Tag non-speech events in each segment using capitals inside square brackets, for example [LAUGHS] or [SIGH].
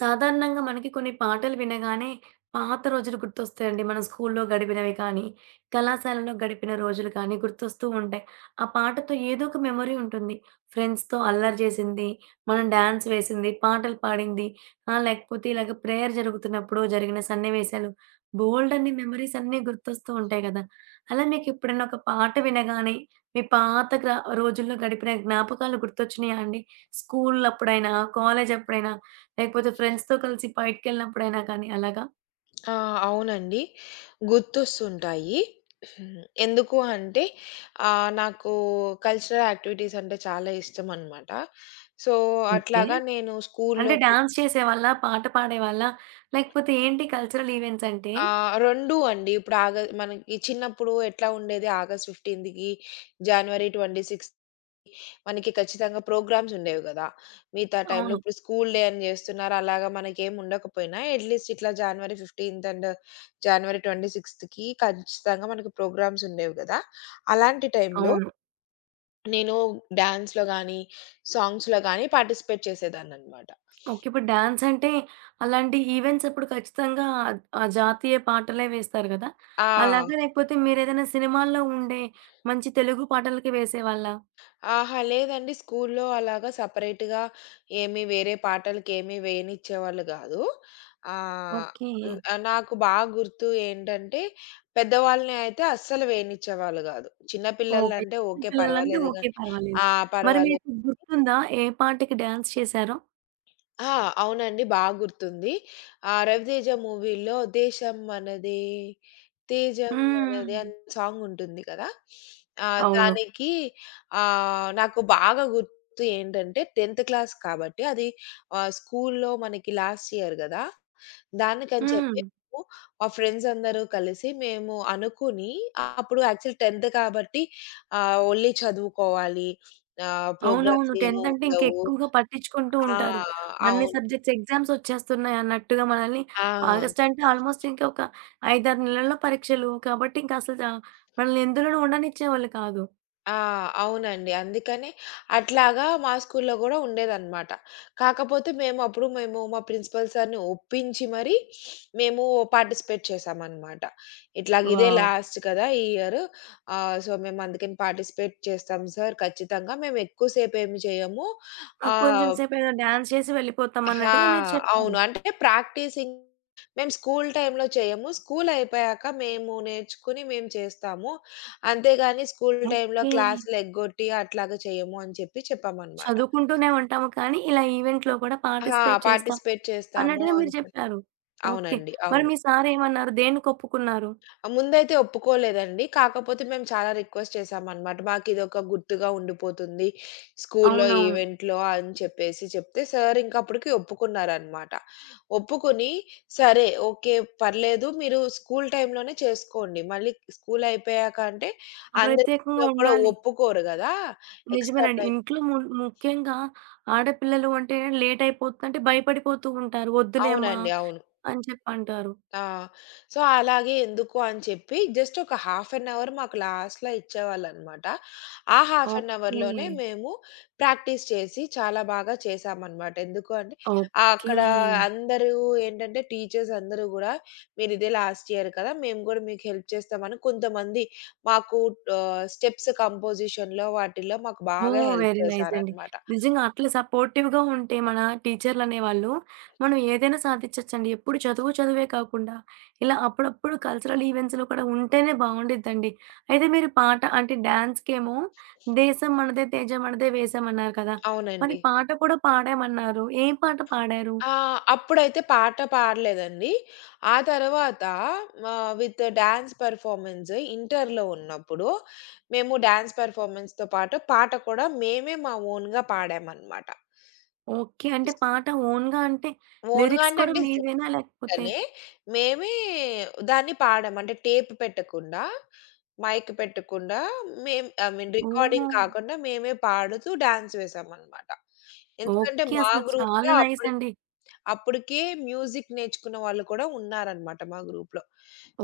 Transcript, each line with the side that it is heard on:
right: సాధారణంగా మనకి కొన్ని పాటలు వినగానే పాత రోజులు గుర్తొస్తాయండి. మనం స్కూల్లో గడిపినవి కానీ, కళాశాలలో గడిపిన రోజులు కానీ గుర్తొస్తూ ఉంటాయి. ఆ పాటతో ఏదో ఒక మెమొరీ ఉంటుంది. ఫ్రెండ్స్‌తో అల్లరి చేసింది, మనం డాన్స్ వేసింది, పాటలు పాడింది, లేకపోతే ఇలాగ ప్రేయర్ జరుగుతున్నప్పుడు జరిగిన సన్నివేశాలు బోలెడన్ని మెమోరీస్ అన్నీ గుర్తొస్తూ ఉంటాయి కదా! అలా మీకెప్పుడైనా ఒక పాట వినగానే మీ పాత రోజుల్లో గడిపిన జ్ఞాపకాలు గుర్తొచ్చినాయా అండి? స్కూల్ అప్పుడైనా, కాలేజ్ అప్పుడైనా లేకపోతే ఫ్రెండ్స్‌తో కలిసి బయటికెళ్ళినప్పుడైనా కానీ అలాగా?
left: ఆ! అవునండి. గుర్తొస్తుంటాయి. ఎందుకు అంటే నాకు కల్చరల్ యాక్టివిటీస్ అంటే చాలా ఇష్టమనమాట. So,
right: okay.
left: అట్లాగా నేను
right: అంటే
left: స్కూల్‌లో
right: డాన్స్ చేసేవాళ్ళా? పాట పాడేవాళ్ళా? లేకపోతే ఏంటి కల్చరల్ ఈవెంట్స్ అంటే?
left: 2 అండి. ఇప్పుడు మనకి చిన్నప్పుడు ఎట్లా ఉండేది? ఆగస్ట్ 15కి, జనవరి 26 మనకి ఖచ్చితంగా ప్రోగ్రామ్స్ ఉండేవి గదా! మిగతా టైంలో
right: అవును.
left: ఇప్పుడు స్కూల్ డే అని జేస్తున్నారు. అలాగా మనకేం ఉండకపోయినా అట్‌లీస్ట్ ఇట్లా జనవరి 15థ్ అండ్ జనవరి 26థ్‌కి ఖచ్చితంగా మనకు ప్రోగ్రామ్స్ ఉండేవి గదా! అలాంటి టైంలో
right: అవును.
left: నేను డాన్స్‌లో గానీ, సాంగ్స్‌లో గానీ పార్టిసిపేట్ చేసేదాన్ననమాట.
right: ఓకే. ఇప్పుడు డాన్స్ అంటే అలాంటి ఈవెంట్స్ అప్పుడు ఖచ్చితంగా ఆ జాతీయ పాటలే వేస్తారు గదా!
left: ఆ!
right: అలాగా లేకపోతే మీరేదైనా సినిమాల్లో ఉండే మంచి తెలుగు పాటలకి వేసేవాళ్ళా?
left: ఆహా! లేదండి. స్కూల్లో అలాగా సెపరేట్‌గా ఏమి వేరే పాటలకేమి వేయనిచ్చేవాళ్ళు గాదు. ఆహ్,
right: ఓకే.
left: నాకు బాగా గుర్తు ఏంటంటే, పెద్దవాళ్ళని అయితే అస్సలు వేయనిచ్చేవాళ్ళు గాదు. చిన్న
right: ఓకే.
left: పిల్లలంటే
right: చిన్న
left: ఓకే.
right: పిల్లలంటే
left: పర్వాలేదు
right: ఓకే.
left: గానీ
right: పర్వాలేదు.
left: ఆ!
right: మరి
left: పర్వాలేదు.
right: మీకు గుర్తుందా ఏ పాటకి డాన్స్ చేశారో?
left: ఆ! అవునండి. బా గుర్తుంది. ఆ 'రవితేజ' మూవీలో 'దేశం మనదే తేజం మనదే'
right: హ్మ్.
left: అని సాంగ్ ఉంటుంది కదా! ఆ!
right: అవును.
left: దానికి నాకు బాగా గుర్తు ఏంటంటే 10థ్ క్లాస్ కాబట్టి అది స్కూల్లో మనకి లాస్ట్ ఇయర్ గదా! దానికని చెప్పి
right: హ్మ్.
left: మేము మా ఫ్రెండ్స్ అందరూ కలిసి మేము అనుకుని అప్పుడు యాక్చువల్ 10థ్ కాబట్టి ఓన్లీ చదువుకోవాలి.
right: అవునవును.
left: ప్రోగ్రామ్స్ ఏమి
right: 10థ్ అంటే ఇంకా
left: ఉండవు.
right: ఎక్కువగా పట్టించుకుంటూ
left: ఆ!
right: ఉంటారు. అన్ని
left: అవును.
right: సబ్జెక్ట్స్ ఎగ్జామ్స్ వచ్చేస్తున్నాయి అన్నట్టుగా మనల్ని.
left: ఆ!
right: ఆగస్ట్ అంటే ఆల్మోస్ట్ ఇంకా ఒక 5, 6 నెలల్లో పరీక్షలు. కాబట్టి ఇంకా అసలు మనల్ని ఎందులోనూ ఉండనిచ్చేవాళ్ళు కాదు.
left: ఆ! అవునండి. అందుకనే అట్లాగా మా స్కూల్‌లో గూడా ఉండేదనమాట. కాకపోతే మేమప్పుడు మేము మా ప్రిన్సిపల్ సార్‌ని ఒప్పించి మరీ మేము పార్టిసిపేట్ చేశామనమాట. ఇట్లాగ ఇదే
right: వావ్!
left: లాస్ట్ కదా! ఈ ఇయరు. సో, మేము అందుకని పార్టిసిపేట్ చేస్తాం సార్ ఖచ్చితంగా. మేము ఎక్కువ సేపేమి చేయము.
right: ఆ! కొంచెం
left: ఆహ్,
right: సేపు ఏదో డాన్స్ చేసి వెళ్ళిపోతాం
left: ఆ!
right: అన్నట్టుగా మీరు చెప్పారు.
left: అవును. అంటే ప్రాక్టీసింగ్ మేము స్కూలు టైంలో చేయము. స్కూలు అయిపోయాక మేము నేర్చుకుని మేము చేస్తాము. అంతేగాని స్కూలు టైంలో
right: ఓకే.
left: క్లాసులు ఎగ్గొట్టి అట్లాగా చేయము అని చెప్పి చెప్పామనమాట.
right: చదువుకుంటూనే ఉంటాము కానీ ఇలా ఈవెంట్‌లో కూడా
left: ఆ!
right: పార్టిసిపేట్ చేస్తాం
left: పార్టిసిపేట్ చేస్తాము
right: అన్నట్టుగా మీరు
left: అని చెప్పి.
right: చెప్పారు. ఓకే.
left: అవునండి.
right: మరి
left: అవును.
right: మీ సారేమన్నారు? దేనికి ఒప్పుకున్నారు?
left: ముందైతే ఒప్పుకోలేదండి. కాకపోతే మేము చాలా రిక్వెస్ట్ చేసామనమాట. మాకిదొక గుర్తుగా ఉండిపోతుంది. స్కూల్లో
right: అవునవును.
left: ఈవెంట్‌లో అని చెప్పేసి చెప్తే సార్ ఇంక అప్పటికి ఒప్పుకున్నారనమాట. ఒప్పుకొని సరే, ఓకే. పర్లేదు మీరు స్కూల్ టైమ్‌లోనే చేసుకోండి. మళ్ళీ స్కూల్ అయిపోయాక అంటే అందరూ
right: ప్రత్యేకంగా
left: కూడా
right: ఉండాలి.
left: ఒప్పుకోరు గదా! ఎక్స్‌ట్రా
right: నిజమేనండి.
left: టైమ్.
right: ఇంట్లో ముఖ్యంగా ఆడపిల్లలు అంటే లేట్ అయిపోతుందంటే భయపడిపోతూ ఉంటారు. వద్దులేమ్మా
left: అవునండి. అవును.
right: అని చెప్పంటారు.
left: ఆ! సో, అలాగే ఎందుకు అని చెప్పి జస్ట్ ఒక హాఫ్ ఎన్ అవర్ మాకు లాస్ట్‌లో ఇచ్చేవాళ్ళనమాట. ఆ హాఫ్ ఎన్
right: ఓకే.
left: అవర్‌లోనే మేము ప్రాక్టీస్ చేసి చాలా బాగా చేశామనమాట. ఎందుకు అంటే
right: ఓకే.
left: అక్కడ అందరూ ఏంటంటే టీచర్స్ అందరూ గూడా మీరిదే లాస్ట్ ఇయర్ కదా! మేము గూడా మీకు హెల్ప్ చేస్తామని కొంతమంది మాకు స్టెప్స్ కంపోజిషన్‌లో వాటిల్లో మాకు బాగా
right: ఓహ్!
left: హెల్ప్
right: వెరీ నైస్ అండి.
left: చేశారనమాట.
right: నిజంగా అట్లా సపోర్టివ్‌గా ఉంటే మన టీచర్‌లనేవాళ్ళు, మనం ఏదైనా సాధించొచ్చండి. ఎప్పుడు చదువు చదువే కాకుండా ఇలా అప్పుడప్పుడు కల్చరల్ ఈవెంట్స్‌లో కూడా ఉంటేనే బావుండిద్దండి. అయితే మీరు పాట అంటే డాన్స్‌కేమో 'దేశం మనదే తేజం మనదే వేశం' అన్నారు కదా! మరి
left: అవునండి.
right: పాట కూడా పాడామన్నారు. ఏం పాట పాడారు?
left: ఆ! అప్పుడైతే పాట పాడలేదండి. ఆ తర్వాత విత్ డాన్స్ పెర్ఫార్మన్స్ ఇంటర్‌లో ఉన్నప్పుడు మేము డాన్స్ పెర్ఫార్మన్స్‌తో పాటు పాట కూడా మేమే మా ఓన్‌గా పాడామనమాట.
right: ఓకే. అంటే
left: స్
right: పాట ఓన్‌గా అంటే
left: ఓన్‌గా
right: లిరిక్స్
left: అంటే,
right: కూడా
left: అంటే
right: మీవేనా? లేకపోతే?
left: సింగనే. మేమే దాన్ని పాడాం. అంటే టేప్ పెట్టకుండా, మైక్ పెట్టకుండా మేం ఐ మీన్
right: ఓహ్!
left: రికార్డింగ్ కాకుండా మేమే పాడుతూ డాన్స్ వేశామనమాట. ఎందుకంటే
right: ఓకే.
left: మా
right: అసలు చాలా
left: గ్రూప్‌లో
right: నైస్
left: అప్పుడు
right: అండి.
left: అప్పటికే మ్యూజిక్ నేర్చుకున్న వాళ్ళు కూడా ఉన్నారనమాట మా గ్రూప్‌లో.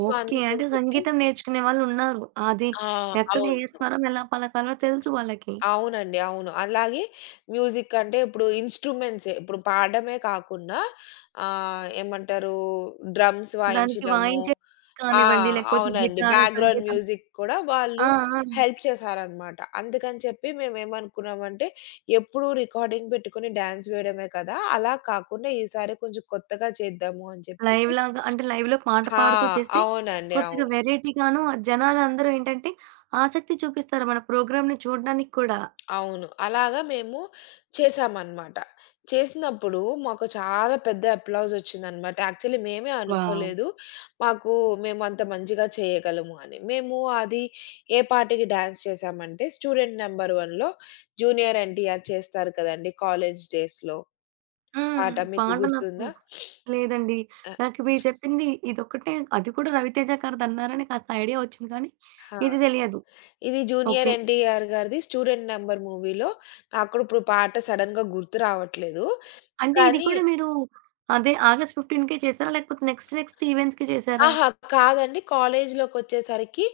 left: So,
right: okay. అంటే
left: అందుకని చెప్పి
right: సంగీతం నేర్చుకునే వాళ్ళున్నారు. అది
left: ఆ!
right: ఎక్కడ ఏ
left: అవును.
right: స్వరం ఎలా పలకాలో తెలుసు వాళ్ళకి.
left: అవునండి. అవును. అలాగే మ్యూజిక్ అంటే ఇప్పుడు ఇన్‌స్ట్రుమెంట్సే. ఇప్పుడు పాడడమే కాకుండా ఏమంటారు, డ్రమ్స్
right: దానికి
left: వాయించడము.
right: వాయించే
left: ఆ!
right: కానివ్వండి, లేకపోతే
left: అవునండి.
right: గిటార్,
left: బ్యాక్‌గ్రౌండ్
right: సంగీతం.
left: మ్యూజిక్ కూడా
right: ఆ!
left: వాళ్ళు
right: ఆ!
left: హెల్ప్ చేశారనమాట. అందుకని చెప్పి మేమేమనుకున్నామంటే ఎప్పుడు రికార్డింగ్ పెట్టుకొని డాన్స్ వేయడమే కదా! అలా కాకుండా ఈసారి కొంచెం కొత్తగా చేద్దాము అని చెప్పేసి
right: లైవ్‌లాగా అంటే లైవ్‌లో పాట
left: ఆ!
right: పాడుతూ చేస్తే
left: అవునండి.
right: కొద్దిగా
left: అవును.
right: వెరైటీగాను జనాలందరూ ఏంటంటే ఆసక్తి చూపిస్తారు మన ప్రోగ్రామ్‌ని చూడడానికి కూడా.
left: అవును. అలాగా మేము చేశామన్నమాట. చేసినప్పుడు మాకు చాలా పెద్ద అప్లాజ్ వచ్చిందన్నమాట. యాక్చువల్లీ మేమే
right: వావ్!
left: అనుకోలేదు. మాకు మేము అంత మంచిగా చేయగలము అని. మేము అది ఏ పాటకి డాన్స్ చేశామంటే, 'స్టూడెంట్ నంబర్ వన్‌లో' జూనియర్ ఎన్టీఆర్ చేస్తారు కదండీ కాలేజ్ డేస్‌లో.
right: హ్మ్.
left: పాట మీకు
right: పాట నాకు
left: గుర్తుందా?
right: లేదండి.
left: ఆ!
right: నాకు మీరు చెప్పింది ఇదొక్కటే, అది కూడా రవితేజ గారిదన్నారని కాస్త ఐడియా వచ్చింది, కానీ
left: ఆ!
right: ఇది తెలియదు.
left: ఇది జూనియర్
right: ఓకే.
left: ఎన్టీఆర్ గారిది 'స్టూడెంట్ నంబర్' మూవీలో. నాకు కూడా ఇప్పుడు పాట సడెన్‌గా గుర్తు రావట్లేదు.
right: అంటే ఇది
left: కానీ
right: కూడా మీరు అదే ఆగస్ట్ 15కే చేసారా? లేకపోతే నెక్స్ట్ నెక్స్ట్ ఈవెంట్స్‌కి చేసారా?
left: అహా! కాదండి. కాలేజ్‌లోకొచ్చేసరికి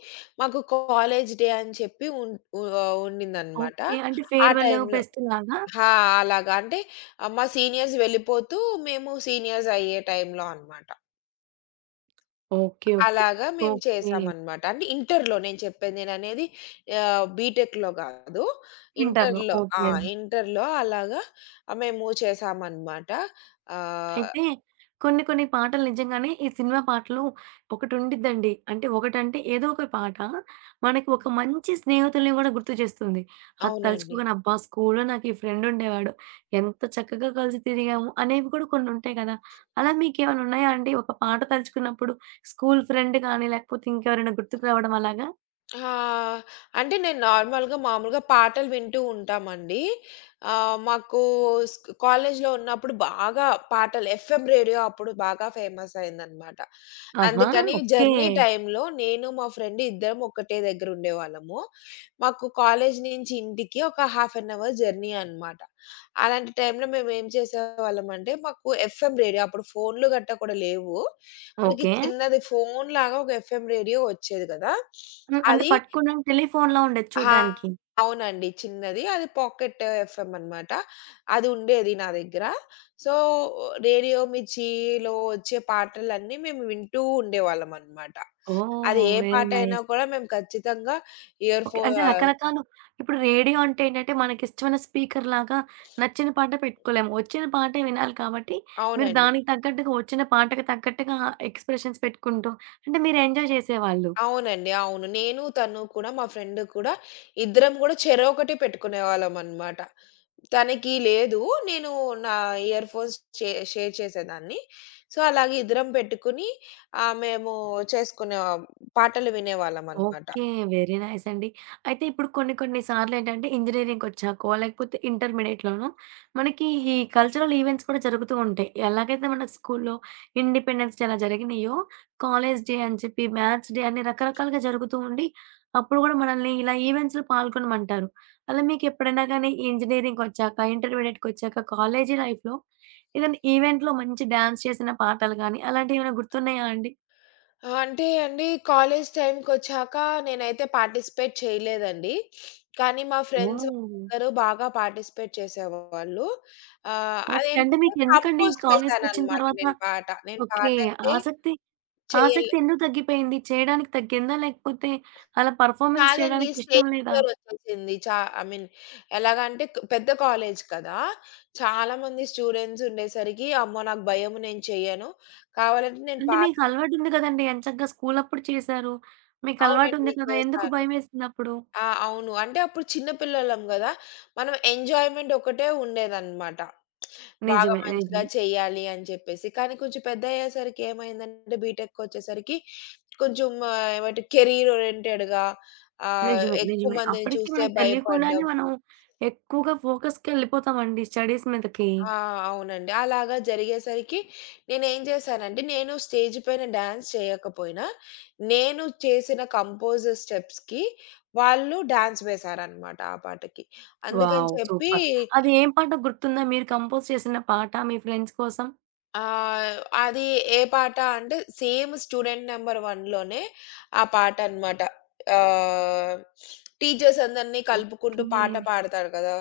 left: మాకు కాలేజ్ డే అని చెప్పి ఉండిందనమాట.
right: ఓకే. అంటే
left: ఆ
right: ఫేర్‌వెల్,
left: టైంలో
right: ఫెస్ట్ లాగా?
left: హా! అలాగా అంటే మా సీనియర్స్ వెళ్ళిపోతూ, మేము సీనియర్స్ అయ్యే టైంలో అనమాట.
right: ఓకే. ఓకే.
left: అలాగా మేము
right: ఓకే.
left: చేశామనమాట. అంటే ఇంటర్‌లో నేను చెప్పేది నేననేది. బీటెక్‌లో గాదు.
right: ఇంటర్‌లో.
left: ఇంటర్‌లో
right: ఓకే
left: ఆ!
right: అండి.
left: ఇంటర్‌లో అలాగా మేము చేశామనమాట. ఆహ్,
right: అయితే కొన్ని కొన్ని పాటలు నిజంగానే ఈ సినిమా పాటలు ఒకటుండిద్దండి. అంటే ఒకటంటే ఏదో ఒక పాట మనకి ఒక మంచి స్నేహితుల్ని గూడా గుర్తు చేస్తుంది. అది
left: అవునండి.
right: తలుచుకోగానే అబ్బా! స్కూల్‌లో నాకు ఈ ఫ్రెండ్ ఉండేవాడు, ఎంత చక్కగా కలిసి తిరిగాము అనేవి కూడా కొన్ని ఉంటాయి కదా! అలా మీకేమైనా ఉన్నాయా అండి? ఒక పాట తలుచుకున్నప్పుడు స్కూల్ ఫ్రెండ్ గానీ లేకపోతే ఇంకెవరైనా గుర్తుకు రావడం అలాగా?
left: ఆ! అంటే నేను నార్మల్‌గా మామూలుగా పాటలు వింటూ ఉంటామండి. మాకు కాలేజ్‌లో ఉన్నప్పుడు బాగా పాటలు, ఎఫ్ఎం రేడియో అప్పుడు బాగా ఫేమస్ అయిందనమాట.
right: ఆహా!
left: అందుకని
right: ఓకే.
left: జర్నీ టైమ్‌లో నేను, మా ఫ్రెండ్ ఇద్దరం ఒకటే దగ్గర ఉండేవాళ్ళము. మాకు కాలేజ్ నుంచి ఇంటికి ఒక హాఫ్ అన్ అవర్ జర్నీ అనమాట. అలాంటి టైమ్‌లో మేమేం చేసేవాళ్ళమంటే మాకు ఎఫ్ఎం రేడియో, అప్పుడు ఫోన్‌లు గట్టా కూడా లేవు. మనకి
right: ఓకే.
left: చిన్నది ఫోన్‌లాగా ఒక ఎఫ్ఎం రేడియో వచ్చేది కదా!
right: హ్మ్. అంటే
left: అది
right: పట్టుకున్న టెలిఫోన్‌లా ఉండేది
left: ఆ!
right: చూడ్డానికి.
left: అవునండి. చిన్నది. అది పాకెట్ ఎఫ్ఎం అనమాట. అది ఉండేది నా దగ్గర. సో, రేడియో మిర్చిలో వచ్చే పాటలన్నీ మేము వింటూ ఉండేవాళ్ళం అనమాట. అది
right: ఓహ్!
left: ఏ
right: వెరీ
left: పాటైనా
right: నైస్.
left: కూడా మేము ఖచ్చితంగా ఇయర్
right: ఓకే.
left: ఫో
right: అంటే
left: ఆహ్,
right: రకరకాలు. ఇప్పుడు రేడియో అంటే ఏంటంటే, మనకిష్టమైన స్పీకర్‌లాగా నచ్చిన పాట పెట్టుకోలేము. వచ్చిన పాటే వినాలి కాబట్టి, మీరు
left: అవునండి.
right: దానికి తగ్గట్టుగా, వచ్చిన పాటకి తగ్గట్టుగా ఎక్స్‌ప్రెషన్స్ పెట్టుకుంటూ, అంటే మీరు ఎంజాయ్ చేసేవాళ్ళు.
left: అవునండి. అవును. నేను, తను కూడా మా ఫ్రెండ్ కూడా ఇద్దరం కూడా చెరొకటి పెట్టుకునేవాళ్ళం అనమాట. తనకి లేదు. నేను నా ఇయర్‌ఫోన్స్ షేర్ చేసేదాన్ని. సో, అలాగే ఇద్దరం పెట్టుకొని మేము చేసుకునే పాటలు వినేవాళ్ళమనమాట.
right: ఓకే. వెరీ నైస్ అండి. అయితే ఇప్పుడు కొన్ని కొన్ని సార్లేంటంటే ఇంజినీరింగ్‌కొచ్చాకో, లేకపోతే ఇంటర్మీడియేట్‌లోనో మనకి ఈ కల్చరల్ ఈవెంట్స్ కూడా జరుగుతూ ఉంటాయి. ఎలాగైతే మన స్కూల్లో ఇండిపెండెన్స్ డే అలా జరిగినాయో, కాలేజ్ డే అని చెప్పి, మ్యాథ్స్ డే అని రకరకాలుగా జరుగుతూ ఉండి, అప్పుడు గూడా మనల్ని ఇలా ఈవెంట్స్‌లో పాల్గొనమంటారు. అలా మీకెప్పుడైనా గానీ ఇంజినీరింగ్‌కొచ్చాక, ఇంటర్మీడియేట్‌కొచ్చాక, కాలేజీ లైఫ్‌లో ఏదైనా ఈవెంట్‌లో మంచి డాన్స్ చేసిన పాటలు గానీ అలాంటియేమైనా గుర్తున్నాయా అండి?
left: అంటే అండి, కాలేజ్ టైమ్‌కొచ్చాక నేనైతే పార్టిసిపేట్ చేయలేదండి. కానీ మా ఫ్రెండ్స్
right: ఓహ్!
left: అందరూ బాగా పార్టిసిపేట్ చేసేవాళ్ళు.
right: ఓకే. అంటే
left: అదేంటంటే
right: మీకెందుకండి
left: కంపోజ్
right: కాలేజ్‌కొచ్చిన
left: చేశాననమాట
right: తర్వాత
left: నేను పాట. నేను
right: ఓకే.
left: పాటైతే
right: ఆసక్తి,
left: చేయలే.
right: ఆసక్తి ఎందుకు తగ్గిపోయింది? చేయడానికి తగ్గిందా? లేకపోతే అలా పెర్ఫార్మన్స్
left: కాదండి.
right: చేయడానికి ఇష్టం
left: స్టేజ్
right: లేదా?
left: ఫియర్ వచ్చేసింది. చా ఐ మీన్ ఎలాగంటే పెద్ద కాలేజ్ కదా! చాలామంది స్టూడెంట్స్ ఉండేసరికి, అమ్మో! నాకు భయము, నేను చెయ్యను. కావాలంటే నేను
right: అంటే మీకు
left: పాటలు.
right: అలవాటుంది గదండీ! ఎంచక్కా స్కూలప్పుడు చేశారు. మీకు
left: అవునండి.
right: అలవాటుంది కదా! ఎందుకు
left: చేశాను.
right: భయమేసిందప్పుడు?
left: ఆ! అవును. అంటే అప్పుడు చిన్న పిల్లోళ్ళం గదా! మనం ఎంజాయ్‌మెంట్ ఒకటే ఉండేదనమాట. బాగా
right: నిజమే. నిజమే.
left: మంచిగా చెయ్యాలి అని చెప్పేసి. కానీ కొంచెం పెద్దయ్యేసరికి ఏమైందంటే బీటెక్‌కొచ్చేసరికి కొంచెం ఏమంటే కెరీర్ ఓరియెంటెడ్‌గా,
right: నిజమే.
left: ఎక్కువ
right: నిజమే.
left: మందిని
right: అప్పటికి
left: చూస్తే
right: మనకు తెలియకుండానే
left: భయపడ్డం.
right: మనం ఎక్కువగా ఫోకస్‌కెళ్ళిపోతామండి స్టడీస్ మీదకి.
left: ఆ! అవునండి. అలాగా జరిగేసరికి నేనేం చేశానంటే, నేను స్టేజ్ పైన డాన్స్ చేయకపోయినా, నేను చేసిన కంపోజ్ స్టెప్స్‌కి వాళ్ళు డాన్స్ వేశారనమాట ఆ పాటకి. అందుకని
right: వావ్!
left: చెప్పి
right: సూపర్. అది ఏం పాట గుర్తుందా? మీరు కంపోజ్ చేసిన పాట మీ ఫ్రెండ్స్ కోసం?
left: ఆహ్, అది ఏ పాట అంటే, సేమ్ 'స్టూడెంట్ నంబర్ వన్‌లోనే' ఆ పాట అనమాట. ఆహ్, టీచర్స్ అందరిని కలుపుకుంటూ
right: ఓకే.
left: పాట పాడతాడు కదా!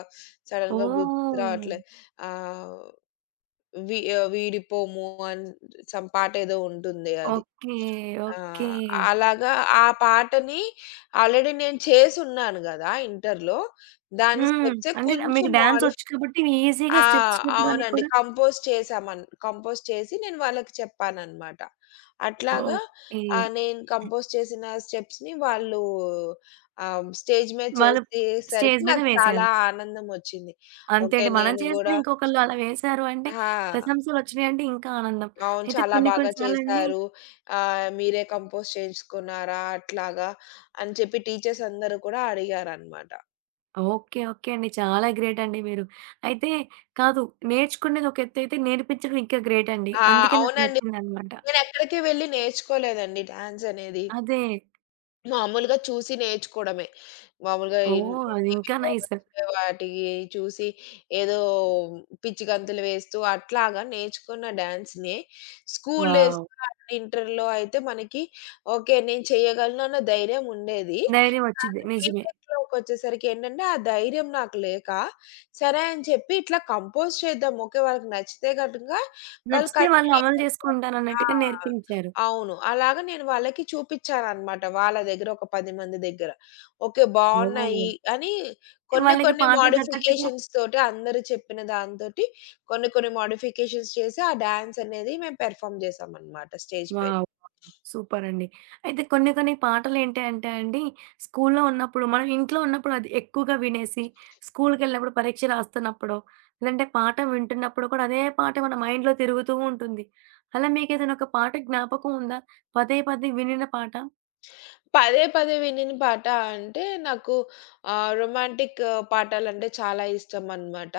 left: సడెన్‌గా గుర్తు
right: ఓహ్!
left: రావట్లే. ఆహ్ వీడిపోము అని సమ్ పాటేదో ఉంటుంది అది.
right: ఓకే.
left: ఆ!
right: ఓకే.
left: అలాగా ఆ పాటని ఆల్రెడీ నేను చేసున్నాను గదా ఇంటర్‌లో. దాని
right: హ్మ్.
left: స్టెప్సే
right: అంటే
left: కొంచెం
right: మీకు డాన్సొచ్చు కాబట్టి ఈజీగా
left: ఆ!
right: స్టెప్స్ చెప్పడానికి
left: అవునండి.
right: కూడా.
left: కంపోజ్ చేసి నేను వాళ్ళకి చెప్పాననమాట. అట్లాగా
right: ఓకే.
left: నేను కంపోజ్ చేసిన స్టెప్స్‌ని వాళ్ళు స్టేజ్ మీద
right: వాళ్ళు
left: చేసేసరికి
right: స్టేజ్ మీద
left: నాకు
right: వేశారు.
left: చాలా ఆనందమొచ్చింది.
right: అంతే
left: ఓకే.
right: అండి. మనం
left: నేను
right: చేసింది
left: గూడా
right: ఇంకొకళ్ళు అలా వేశారు అంటే
left: ఆ!
right: ప్రశంసలొచ్చినాయంటే ఇంకా ఆనందం.
left: అవును.
right: అయితే
left: చాలా
right: కొన్ని
left: బాగా
right: కొన్ని సార్లండి.
left: చేశారు. మీరే కంపోజ్ చేయించుకున్నారా? అట్లాగా అని చెప్పి టీచర్స్ అందరూ కూడా అడిగారనమాట.
right: ఓకే. ఓకే అండి. చాలా గ్రేట్ అండి మీరు. అయితే, కాదు, నేర్చుకునేది ఒక ఎత్తయితే నేర్పించడం ఇంకా గ్రేట్ అండి.
left: ఆ!
right: అందుకే నాకు
left: అవునండి.
right: నచ్చిందనమాట.
left: నేనెక్కడికి వెళ్లి నేర్చుకోలేదండి డాన్స్ అనేది.
right: అదే.
left: మామూలుగా చూసి నేర్చుకోవడమే. మామూలుగా
right: ఓహ్! అది ఇంకా
left: టీవీలో
right: నైస్.
left: వచ్చే వాటికి చూసి ఏదో పిచ్చి గంతులు వేస్తూ అట్లాగా నేర్చుకున్న డాన్స్‌నే. School
right: wow!
left: డేస్‌లో అండ్ ఇంటర్‌లో అయితే మనకి ఓకే, నేను చేయగలను అన్న ధైర్యం ఉండేది.
right: ధైర్యం వచ్చిద్ది.
left: కానీ
right: నిజమే.
left: బీటెక్‌లోకొచ్చేసరికి ఏంటంటే ఆ ధైర్యం నాకు లేక సరే అని చెప్పి ఇట్లా కంపోజ్ చేద్దాం. ఓకే. వాళ్ళకి నచ్చితే గనుక వాళ్ళు
right: నచ్చితే వాళ్ళు
left: కంటిన్యూ
right: అమలు
left: చేస్తారు. ఆ!
right: చేసుకుంటారన్నట్టుగా నేర్పించారు.
left: అవును. అలాగ నేను వాళ్ళకి చూపిచ్చాననమాట. వాళ్ళ దగ్గర ఒక 10 మంది దగ్గర. ఓకే.
right: ఓహ్!
left: బావున్నాయి అని కొన్ని
right: వాళ్ళకి
left: కొన్ని
right: పాటలు తగ్గట్టుగా.
left: మోడిఫికేషన్స్ తోటి అందరూ చెప్పిన దాంతోటి కొన్ని కొన్ని మోడిఫికేషన్స్ చేసి ఆ డాన్స్ అనేది మేము పెర్ఫార్మ్ చేశామనమాట స్టేజ్ పైన.
right: వావ్! సూపర్ అండి. అయితే కొన్ని కొన్ని పాటలేంటి అంటే అండి, స్కూల్లో ఉన్నప్పుడు మనం ఇంట్లో ఉన్నప్పుడు అది ఎక్కువగా వినేసి, స్కూలుకెళ్ళినప్పుడు పరీక్ష రాస్తున్నప్పుడో, లేదంటే పాట వింటున్నప్పుడు కూడా అదే పాట మన మైండ్‌లో తిరుగుతూ ఉంటుంది. అలా మీకేదైనా ఒక పాట జ్ఞాపకం ఉందా? పదే పదే వినిన పాట?
left: పదే పదే వినిన పాట అంటే నాకు రొమాంటిక్ పాటలంటే చాలా ఇష్టమనమాట.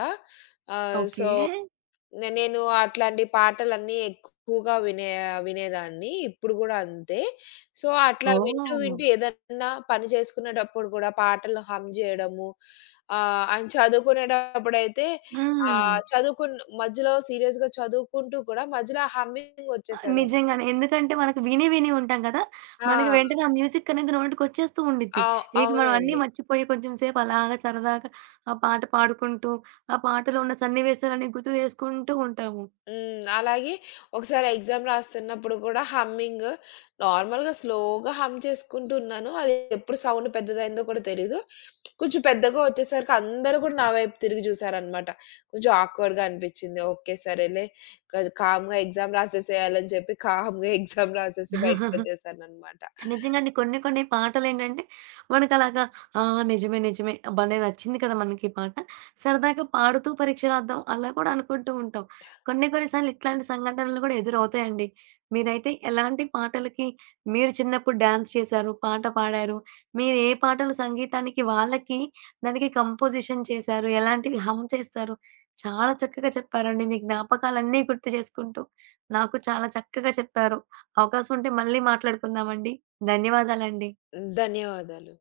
right: ఓకే.
left: సో నేను అట్లాంటి పాటలన్నీ ఎక్కువగా వినేదాన్ని. ఇప్పుడు గూడా అంతే. సో, అట్లా వింటూ,
right: ఓహ్!
left: వింటూ ఏదన్నా పని చేసుకునేటప్పుడు గూడా పాటలు హమ్ జేయడము. అండ్ చదువుకునేటప్పుడైతే
right: హ్మ్.
left: ఆహ్, చదువుకున్ మధ్యలో సీరియస్‌గా చదువుకుంటూ కూడా మధ్యలో ఆ హమ్మింగ్
right: ఆ!
left: ఒచ్చేసేదని.
right: నిజంగానే. ఎందుకంటే మనకు విని విని ఉంటాం కదా! మనకి
left: ఆ!
right: వెంటనే ఆ మ్యూజిక్ అనేది నోటికొచ్చేస్తూ ఉండిద్ది.
left: అవ్
right: ఇక మనం అన్నీ
left: అవునండి.
right: మర్చిపోయి కొంచెం సేపు అలాగా సరదాగా ఆ పాట పాడుకుంటూ, ఆ పాటలో ఉన్న సన్నివేశాలన్నీ గుర్తు చేసుకుంటూ ఉంటాము.
left: హ్మ్. అలాగే ఒకసారి ఎగ్జామ్ రాస్తున్నప్పుడు కూడా హమ్మింగ్ నార్మల్‌గా స్లోగా హమ్ చేసుకుంటూ ఉన్నాను. అది ఎప్పుడు సౌండ్ పెద్దదయిందో కూడా తెలీదు. కొంచెం పెద్దగా వచ్చేసరికి అందరూ కూడా నా వైపు తిరిగి చూసారనమాట. కొంచెం ఆక్వర్డ్‌గా అనిపించింది. ఓకే, సరేలే కామ్‌గా ఎగ్జామ్ రాసేసేయాలని చెప్పి కామ్‌గా [LAUGHS] ఎగ్జామ్ రాసేసి బయటకొచ్చేసాననమాట.
right: నిజంగానే కొన్ని కొన్ని పాటలేంటంటే మనకలాగా ఆ! నిజమే, నిజమే. భలే నచ్చింది కదా! మనకి ఈ పాట. సరదాగా పాడుతూ పరీక్ష రాద్దాం అలా కూడా అనుకుంటూ ఉంటాం. కొన్ని కొన్ని సార్లు ఇట్లాంటి సంఘటనలు కూడా ఎదురవుతాయండి. మీరైతే ఎలాంటి పాటలకి మీరు చిన్నప్పుడు డాన్స్ చేశారు, పాట పాడారు? మీరు ఏ పాటలు సంగీతానికి వాళ్ళకి దానికి కంపోజిషన్ చేశారు? ఎలాంటివి హమ్ చేస్తారు? చాలా చక్కగా చెప్పారండి. మీ జ్ఞాపకాలన్నీ గుర్తు చేసుకుంటూ నాకు చాలా చక్కగా చెప్పారు. అవకాశం ఉంటే మళ్ళీ మాట్లాడుకుందామండి. ధన్యవాదాలండి.
left: ధన్యవాదాలు.